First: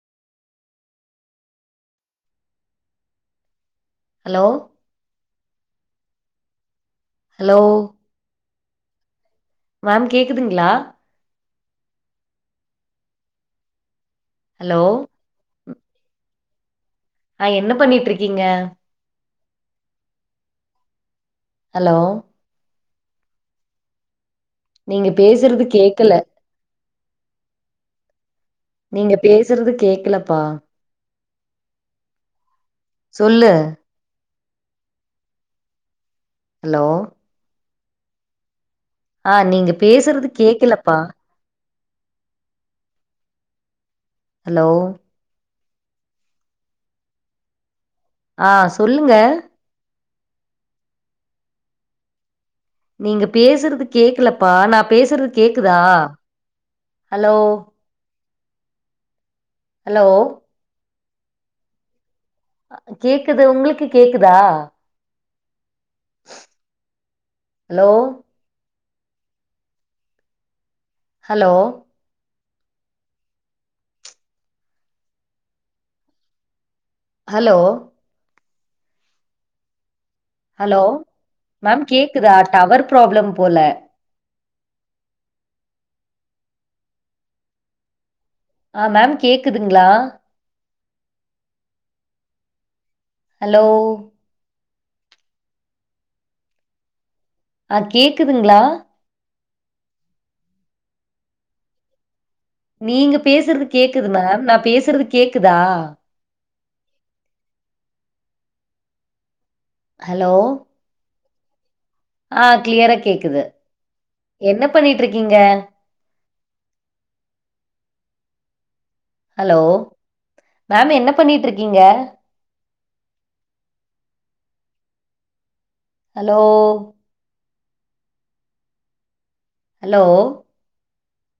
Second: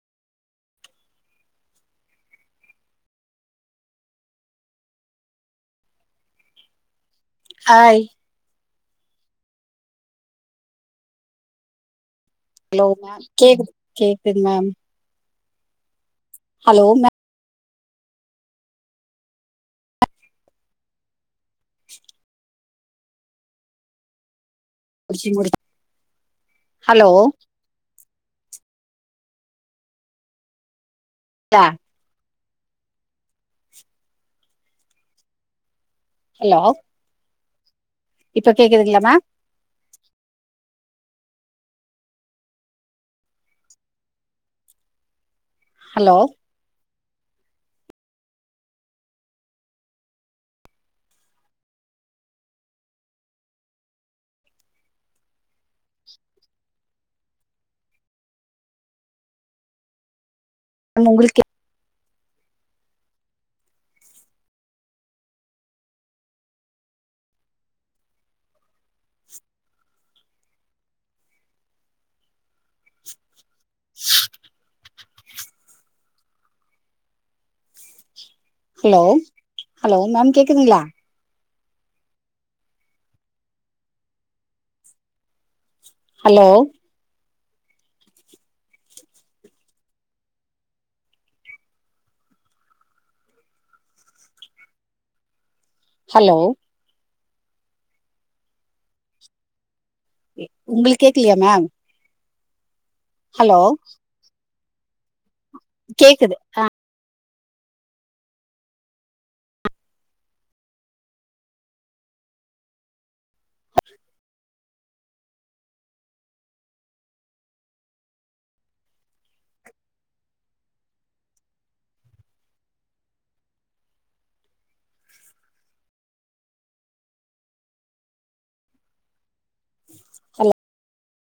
hello hello hi ma'am கேக்குதுங்ளா hello ma'am கேக்குது கேக்குது மேம் ஹலோ ஹலோ ம ஆ என்ன பண்ணிட்ருக்கீங்க ஹலோ நீங்க முடிச்சு முடிச்சு பேசுறது கேக்கல ஹலோ நீங்க பேசுறது கேக்கலப்பா லா சொல்லு ஹலோ இப்ப கேக்குதுங்க்ளா‌ மேம் ஆ நீங்க பேசுறது கேக்கலப்பா ஹலோ ஹலோ ஆ சொல்லுங்க நீங்க பேசுறது கேக்கலப்பா நா பேசுறது கேக்குதா ஹலோ ஹலோ ன்னா உங்களிக் கே கேக்குது உங்க்ளுக்கு கேக்குதா hello hello hello hello hello ma'am கே ஹலோ மேம் கேக்குதா டவர் ப்ராப்ளம் போல ஹலோ ஆ மேம் கேக்குதுங்க்ளா ஹலோ ஹலோ ஆ கேக்குதுங்க்ளா இப் உங்க்ளுக்கு கேக்லையா மேம்‌ நீங்க பேசுறது கேக்குது மேம் நா பேசுறது கேக்குதா கேக்குதுங்ளா ஹலோ ஆ க்ளியரா கேக்குது என்ன பண்ணிட்டு இருக்கீங்க ஹலோ மேம் என்ன பண்ணிட்டு இருக்கீங்க ஹலோ ஹலோ அல்ல